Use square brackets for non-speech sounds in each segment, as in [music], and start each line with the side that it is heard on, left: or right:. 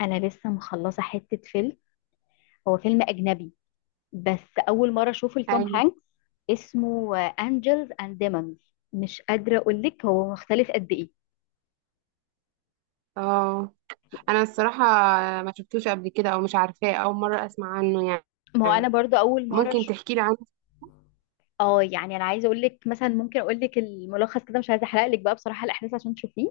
left: انا لسه مخلصه حته فيلم. هو فيلم اجنبي، بس اول مره اشوفه لتوم
right: ايوه.
left: هانكس. اسمه انجلز اند ديمونز، مش قادره اقول لك هو مختلف قد ايه.
right: اه. انا الصراحه ما شفتوش قبل كده او مش عارفاه، اول مره اسمع عنه.
left: ما هو
right: يعني،
left: انا برضو اول مره
right: ممكن تحكي لي عنه؟
left: اه يعني انا عايزه اقول لك مثلا، ممكن اقول لك الملخص كده، مش عايزه احرق لك بقى بصراحه الاحداث عشان تشوفيه.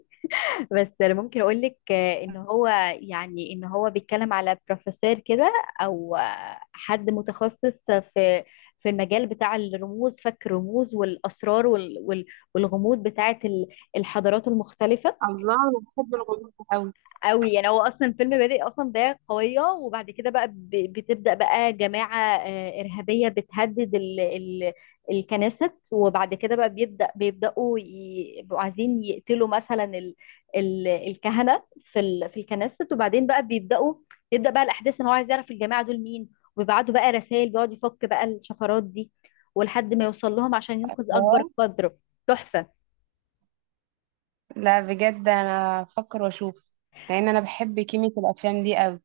left: بس انا ممكن اقول لك ان هو، يعني ان هو بيتكلم على بروفيسور كده، او حد متخصص في في المجال بتاع الرموز، فك الرموز والاسرار والغموض بتاعه الحضارات المختلفه.
right: الله، انا بحب الغموض قوي.
left: قوي، يعني هو اصلا الفيلم بادئ اصلا بدايه قويه، وبعد كده بقى بتبدا بقى جماعه ارهابيه بتهدد ال ال الكنائس، وبعد كده بقى بيبداوا يبقوا عايزين يقتلوا مثلا ال ال الكهنه في ال في الكنائس، وبعدين بقى بيبداوا، يبدا بقى الاحداث ان هو عايز يعرف الجماعه دول مين، وبيبعتوا بقى رسائل بيقعد يفك بقى الشفرات دي، ولحد ما يوصل لهم عشان ينقذ
right: لا،
left: اكبر قدر. تحفه.
right: لا، بجد انا افكر واشوف، لان انا بحب كيمياء الافلام دي قوي.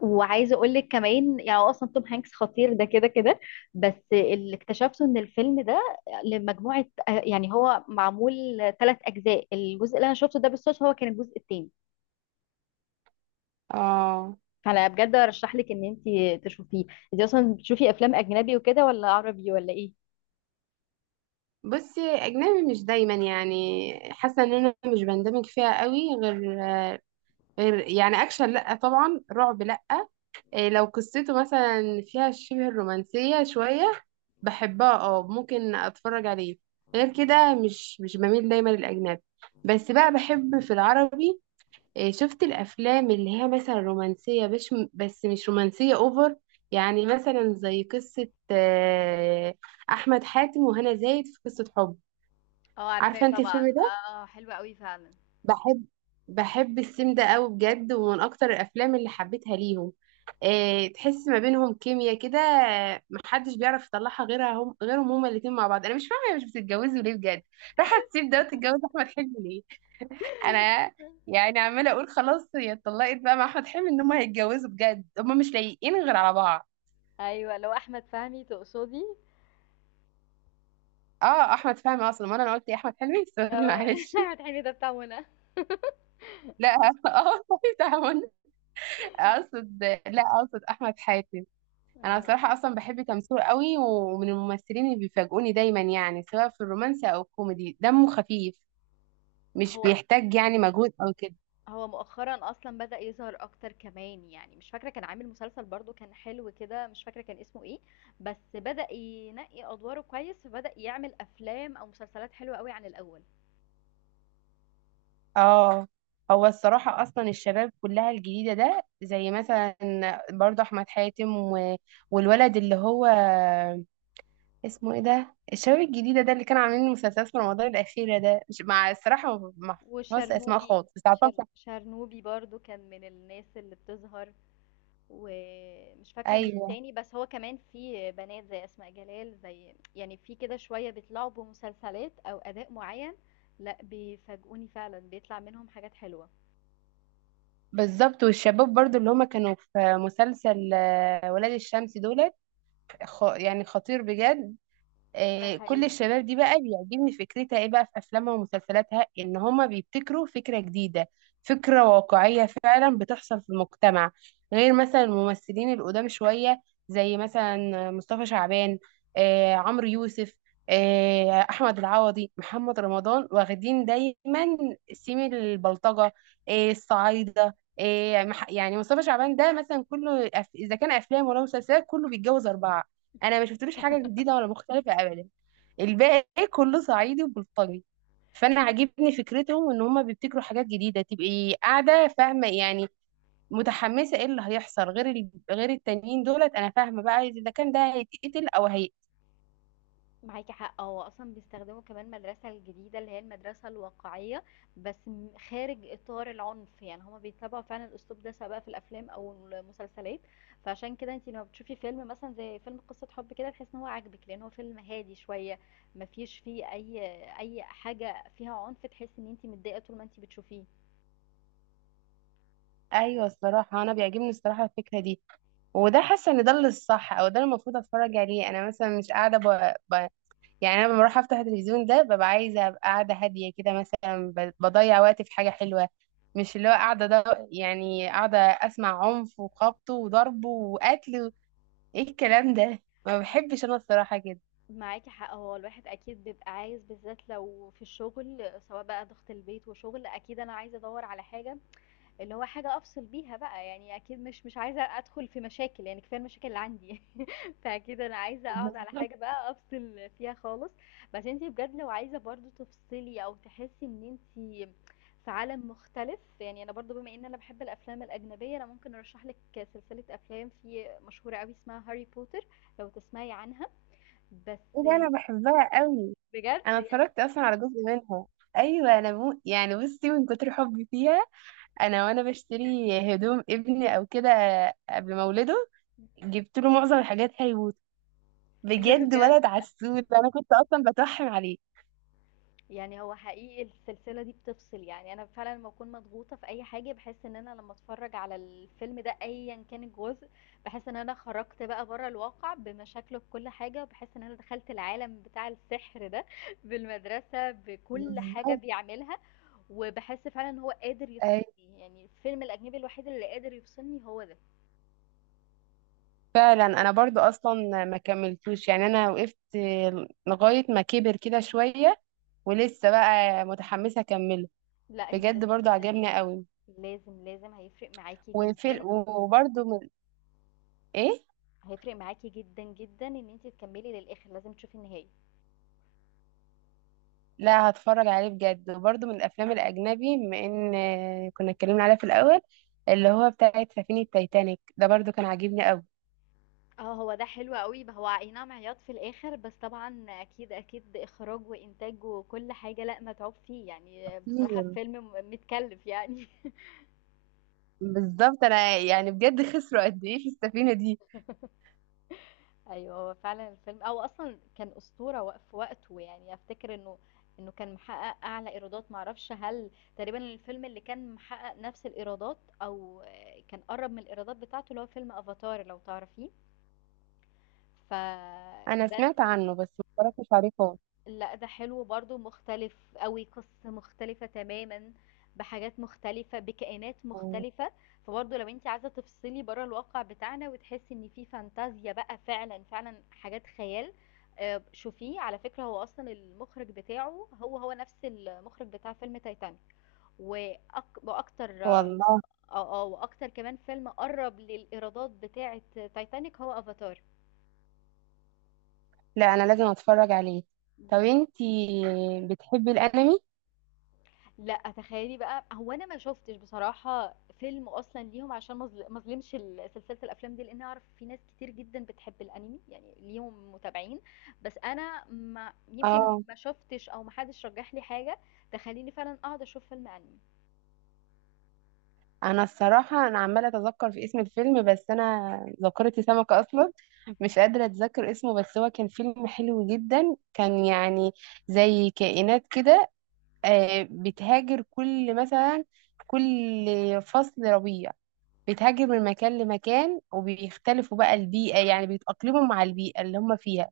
left: وعايزه اقول لك كمان، يعني هو اصلا توم هانكس خطير ده كده كده. بس اللي اكتشفته ان الفيلم ده لمجموعه، يعني هو معمول ثلاث اجزاء، الجزء اللي انا شفته ده بالصدفه هو كان الجزء الثاني.
right: اه.
left: فانا بجد ارشح لك ان انت تشوفيه. انت اصلا بتشوفي افلام اجنبي وكده، ولا عربي، ولا ايه؟
right: بصي، اجنبي مش دايما، يعني حاسه ان انا مش بندمج فيها قوي، غير يعني اكشن، لا طبعا، رعب لا. إيه، لو قصته مثلا فيها شبه الرومانسية شوية بحبها، اه، ممكن اتفرج عليه. غير كده مش بميل دايما للأجنبي، بس بقى بحب في العربي. إيه، شفت الأفلام اللي هي مثلا رومانسية بس مش رومانسية اوفر، يعني مثلا زي قصة أحمد حاتم وهنا زايد في قصة حب.
left: اه
right: عارفة
left: عارفاه
right: انت الفيلم
left: طبعا،
right: ده؟
left: اه اه حلوة قوي فعلا.
right: بحب بحب السيم ده قوي بجد، ومن اكتر الافلام اللي حبيتها ليهم. تحس ما بينهم كيمياء كده، محدش بيعرف يطلعها غيرها، هم غيرهم هما الاتنين مع بعض. انا مش فاهمه هي مش بتتجوزوا ليه بجد، راحه تسيب ده
left: [laughs]
right: وتتجوز احمد حلمي ليه؟ انا يعني عماله اقول خلاص هي اتطلقت بقى مع احمد حلمي ان هما هيتجوزوا بجد، هما مش لايقين غير على بعض.
left: ايوه لو احمد فهمي تقصدي.
right: اه احمد فهمي اصلا، ما انا قلت إيه، احمد حلمي [laughs] سوري
left: اه
right: معلش.
left: [laughs] احمد حلمي ده بتاع منى. [laughs]
right: لا [laughs] اه صحيح، تعاون، اقصد لا، اقصد احمد حاتم. انا
left: اه،
right: بصراحه اصلا بحب تمثيل قوي، ومن الممثلين اللي بيفاجئوني دايما، يعني سواء في الرومانسي او الكوميدي دمه خفيف، مش
left: هو
right: بيحتاج يعني مجهود او كده.
left: هو مؤخرًا أصلًا بدأ يظهر أكتر كمان، يعني مش فاكرة كان عامل مسلسل برضه كان حلو كده، مش فاكرة كان اسمه إيه، بس بدأ ينقي أدواره كويس، فبدأ يعمل أفلام أو مسلسلات حلوة أوي عن الأول.
right: اه. هو الصراحه اصلا الشباب كلها الجديده ده، زي مثلا برضه احمد حاتم و... والولد اللي هو اسمه ايه ده، الشباب الجديده ده اللي كانوا عاملين مسلسلات في رمضان الاخيره ده، مش مع الصراحه ما بحفظش اسماء
left: وشرنوبي،
right: خالص، بس عارفاهم شكلاً.
left: شرنوبي برضه كان من الناس اللي بتظهر، ومش فاكرة مين
right: ايوه
left: تاني، بس هو كمان في بنات زي أسماء جلال، زي يعني في كده شوية بيطلعوا بمسلسلات أو أداء معين. لأ بيفاجئوني فعلًا، بيطلع منهم حاجات حلوة.
right: بالظبط، والشباب برضو اللي هما كانوا في مسلسل ولاد الشمس دول، يعني خطير بجد.
left: ده
right: آه، كل
left: حقيقي.
right: الشباب دي بقى بيعجبني فكرتها، ايه بقى في افلامها ومسلسلاتها، ان هما بيبتكروا فكرة جديدة، فكرة واقعية فعلا بتحصل في المجتمع، غير مثلا الممثلين القدام شوية، زي مثلا مصطفى شعبان، عمرو يوسف، احمد العوضي، محمد رمضان، واخدين دايما سيم البلطجة، الصعايدة، يعني مصطفى شعبان ده مثلا كله اذا كان افلام ولا مسلسلات كله بيتجوز اربعة، انا ما شفتلوش حاجه جديده ولا مختلفه ابدا، الباقي كله صعيدي وبلطجي. فانا عاجبني فكرتهم ان هما بيبتكروا حاجات جديده تبقي قاعده فاهمه يعني، متحمسه ايه اللي هيحصل، غير التانيين دولت، انا فاهمه بقى اذا كان ده هيتقتل او هي.
left: معاكي حق، هو اصلا بيستخدموا كمان المدرسه الجديده اللي هي المدرسه الواقعيه، بس خارج اطار العنف، يعني هما بيتبعوا فعلا الاسلوب ده سواء في الافلام او المسلسلات. فعشان كده انت لما بتشوفي فيلم مثلا زي فيلم قصه حب كده، تحس ان هو عاجبك، لان هو فيلم هادي شويه، مفيش فيه اي حاجه فيها عنف تحس ان انت متضايقه طول ما انت بتشوفيه.
right: ايوه الصراحه انا بيعجبني الصراحه الفكره دي، وده حاسه ان ده اللي الصح او ده اللي المفروض اتفرج عليه. انا مثلا مش قاعده يعني انا لما بروح افتح التلفزيون ده ببقى عايزه ابقى قاعده هاديه كده مثلا، بضيع وقتي في حاجه حلوه، مش اللي هو قاعده ده، يعني قاعده اسمع عنف وخبط وضرب وقتل. ايه الكلام ده، ما
left: مع-
right: بحبش انا الصراحه كده.
left: معاكي حق، هو الواحد اكيد بيبقى عايز، بالذات لو في الشغل، سواء بقى ضغط البيت وشغل، اكيد انا عايزه ادور على حاجه اللي هو حاجة أفصل بيها بقى، يعني أكيد مش عايزة أدخل في مشاكل، يعني كفاية المشاكل اللي عندي. [laughs] فأكيد أنا عايزة أقعد على
right: ايه
left: حاجة بقى أفصل فيها خالص. بس انتي بجد لو عايزة برضو تفصلي أو تحسي إن انتي في عالم مختلف، يعني أنا برضو بما إن أنا بحب الأفلام الأجنبية، أنا ممكن أرشح لك سلسلة أفلام في مشهورة أوي، اسمها هاري بوتر، لو تسمعي عنها. بس
right: ده،
left: يعني
right: انا بحبها قوي.
left: بجد
right: انا
left: يعني،
right: اتفرجت اصلا على جزء منها. ايوه انا مو يعني، بصي، من كتر حبي فيها، انا وانا بشتري هدوم ابني او كده قبل ما اولده جبت له معظم الحاجات هيبوظ
left: [laughs]
right: بجد،
left: بجد
right: ولد عسول انا كنت اصلا بترحم عليه.
left: يعني هو حقيقي السلسلة دي بتفصل. يعني أنا فعلا لما بكون مضغوطة في أي حاجة، بحس إن أنا لما أتفرج على الفيلم ده أيا كان الجزء، بحس إن أنا خرجت بقى بره الواقع بمشاكله بكل حاجة، وبحس إن أنا دخلت العالم بتاع السحر ده، [laughs] بالمدرسة بكل حاجة
right: بالظبط.
left: بيعملها. وبحس فعلا إن هو قادر
right: اي
left: يفصلني، يعني الفيلم الأجنبي الوحيد اللي قادر يفصلني هو ده.
right: فعلا، انا برضو اصلا ما كملتوش، يعني انا وقفت لغايه ما كبر كده شويه، ولسه بقى متحمسه اكمله.
left: لا أنت
right: بجد
left: لازم
right: برضو عجبني
left: تكمليه،
right: قوي.
left: لازم لازم، هيفرق معاكي
right: وفي
left: جدا.
right: وبرضو من، ايه.
left: هيفرق معاكي جدا جدا ان انت تكملي للاخر، لازم تشوفي النهاية.
right: لا، هتفرج عليه بجد، وبرضو من الافلام الاجنبي بما ان كنا اتكلمنا عليها في الاول، اللي هو بتاعت سفينه تايتانيك ده برضو كان عاجبني قوي
left: اه هو ده حلو قوي، هو اي نعم عياط في الاخر، بس طبعا اكيد اكيد اخراج وانتاج وكل حاجه، لا متعوب فيه، يعني بصراحه
right: كتير.
left: فيلم متكلف يعني. [laughs]
right: بالظبط، انا يعني بجد [laughs] خسروا قد ايه في السفينه دي.
left: ايوه هو فعلا الفيلم او اصلا كان اسطوره في وقته، يعني افتكر انه كان محقق اعلى ايرادات، معرفش هل تقريبا الفيلم اللي كان محقق نفس الايرادات او كان قرب من الايرادات بتاعته، اللي هو فيلم افاتار لو تعرفيه،
right: انا
left: فده…
right: سمعت عنه بس ما اتفرجتش عليه.
left: لأ ده حلو برضه، مختلف أوي، قصة مختلفة تمامًا، بحاجات مختلفة، بكائنات
right: خالص.
left: مختلفة. فبرضه لو أنتِ عايزة تفصلي برّه الواقع بتاعنا وتحسي إن في فانتازيا بقى، فعلًا فعلًا حاجات خيال، شوفيه. على فكرة هو أصلًا المُخرِج بتاعه، هو هو نفس المُخرِج بتاع فيلم تايتانيك. وأكتر
right: والله.
left: وأكتر كمان فيلم قرّب للإيرادات بتاعة تايتانيك هو Avatar.
right: لا، انا لازم اتفرج عليه. طب
left: بالضبط.
right: انتي بتحبي الانمي؟
left: لأ، تخيلي بقى، هو أنا ما شُفتش بصراحة فيلم أصلًا ليهم، عشان ما اظلمش ال سلسلة الأفلام دي، لإن أعرف في ناس كتير جدًا بتحب الأنمي، يعني ليهم متابعين. بس أنا ما يمكن
right: اه.
left: ما شُفتش أو ما حدش رَجّح لي حاجة تخلّيني فعلًا أقعد أشوف فيلم أنمي.
right: انا الصراحه انا عماله اتذكر في اسم الفيلم، بس انا ذاكرتي سمكه اصلا، مش قادره اتذكر اسمه، بس هو كان فيلم حلو جدا، كان يعني زي كائنات كده، بتهاجر كل مثلا كل فصل ربيع، بتهاجر من مكان لمكان، وبيختلفوا بقى البيئه، يعني بيتأقلموا مع البيئه اللي هم فيها،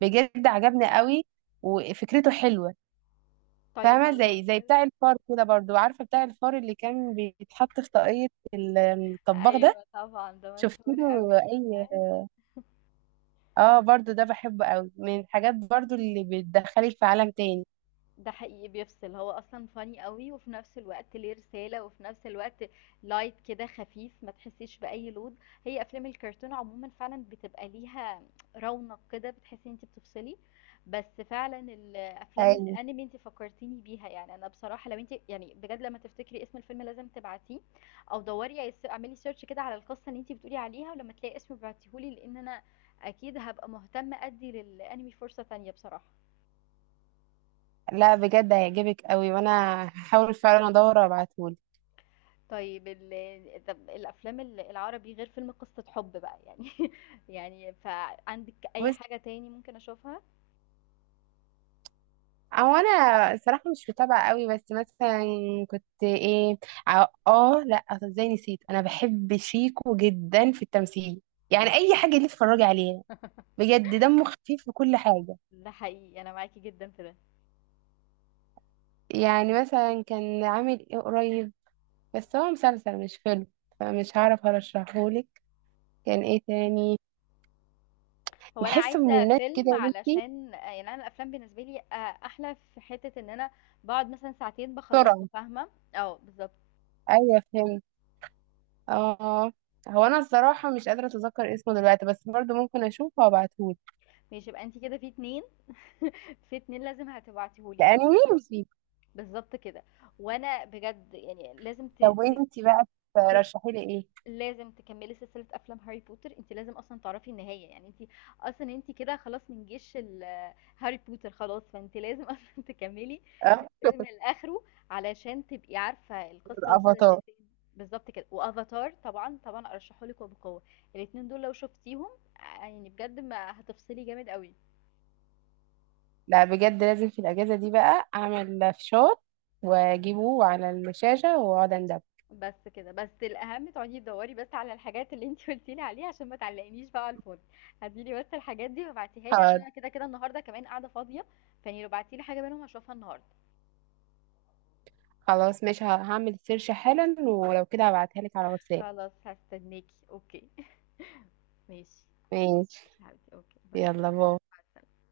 right: بجد عجبني قوي وفكرته حلوه.
left: طيب ما
right: فاهمة،
left: لو
right: زي
left: كده.
right: بتاع الفار كده، برضو عارفة بتاع الفار اللي كان بيتحط في طاقية ال- الطباخ ده،
left: أيوه طبعًا، ده
right: شفت
left: مشهور
right: له؟
left: أوي.
right: اي.
left: أيوه.
right: اه برضو ده بحبه قوي، من الحاجات برضو اللي بتدخلك في عالم تاني.
left: ده حقيقي بيفصل، هو اصلا فاني قوي، وفي نفس الوقت ليه رسالة، وفي نفس الوقت لايت كده خفيف، ما تحسيش بأي لود. هي افلام الكرتون عموما فعلا بتبقى ليها رونق كده، بتحسي ان انت بتفصلي. بس فعلا الافلام
right: ايوه.
left: الانمي انت فكرتيني بيها، يعني انا بصراحة لو انت يعني بجد لما تفتكري اسم الفيلم لازم تبعتيه، او دوري يا اعملي سيرش كده على القصة اللي انت بتقولي عليها، ولما تلاقي اسمه ابعتيهولي، لان انا اكيد هبقى مهتمة ادي للانمي فرصة تانية بصراحة.
right: لا بجد هيعجبك قوي، وانا هحاول فعلا ادور ابعتهولك.
left: طيب ال طب الأفلام العربي غير فيلم قصة حب بقى يعني، [laughs] يعني فعندِك أي
right: بص،
left: حاجة تاني ممكن أشوفها؟
right: او انا صراحة مش متابعة قوي، بس مثلا كنت ايه، اه لا، أصل ازاي نسيت، انا بحب شيكو جدا في التمثيل، يعني اي حاجة اللي اتفرجي عليها بجد دمه خفيف في كل حاجة.
left: ده حقيقي أنا معاكِ جدًا في ده.
right: يعني مثلا كان عامل ايه قريب، بس هو مسلسل مش فيلم، فمش هعرف ارشحهولك. كان ايه
left: إمم.
right: تاني؟
left: هو أنا
right: بحسه من
left: عايزة
right: الناس كده
left: فيلم،
right: يا بنتي.
left: علشان يعني أنا الأفلام بالنسبة لي أحلى في حتة إن أنا باقعد مثلًا ساعتين باخلّصه،
right: بسرعة،
left: فاهمة؟ آه بالضبط.
right: ايوه فهمت. اه. هو انا الصراحة مش قادرة اتذكر اسمه دلوقتي، بس برضو ممكن اشوفه وابعتهولك.
left: ماشي، يبقى أنتِ كده في 2، [laughs] في 2 لازم هتبعتيه لي ال…
right: لاني ميوزي.
left: بالضبط كده. وأنا بجد يعني لازم ت
right: طب
left: ت
right: وانتي بقى،
left: ت
right: ترشحي لي ايه؟
left: لازم تكملي سلسلة أفلام هاري بوتر، أنتِ لازم أصلًا تعرفي النهاية، يعني أنتِ أصلًا أنتِ كده خلاص من جيش ال هاري بوتر خلاص، فأنتِ لازم [laughs] أصلًا تكملي
right: اه.
left: الفيلم لآخره، علشان تبقي عارفة القصة وصلت
right: الافاتار.
left: لفين. بالضبط كده، وأفاتار طبعًا، طبعًا أرشحه لِك وبقوة، الاتنين دول لو شُفتيهم، يعني بجد ما هتفصلي جامد أوي.
right: لا بجد لازم في الاجازة دي بقى اعمل فشار واجيبه على الشاشة واقعد اندب.
left: بس كده، بس الأهم تقعدي تدوري بس على الحاجات اللي انتي قلتي لي عليها، عشان ما تعلقنيش بقى على الفاضي. هاتي لي بس الحاجات دي وابعتيها لي، عشان
right: حاضر.
left: انا كده كده النهارده كمان قاعدة فاضية. فاني لو بعتي لي حاجة منهم هشوفها النهارده.
right: خلاص ماشي، هعمل سيرش حالا، ولو كده هبعتها لك على واتساب.
left: خلاص هستناكي، اوكي. [laughs] ماشي. ماشي
right: ماشي،
left: يا حبيبتي، اوكي، باي باي.
right: يلا باي.
left: مع السلامة.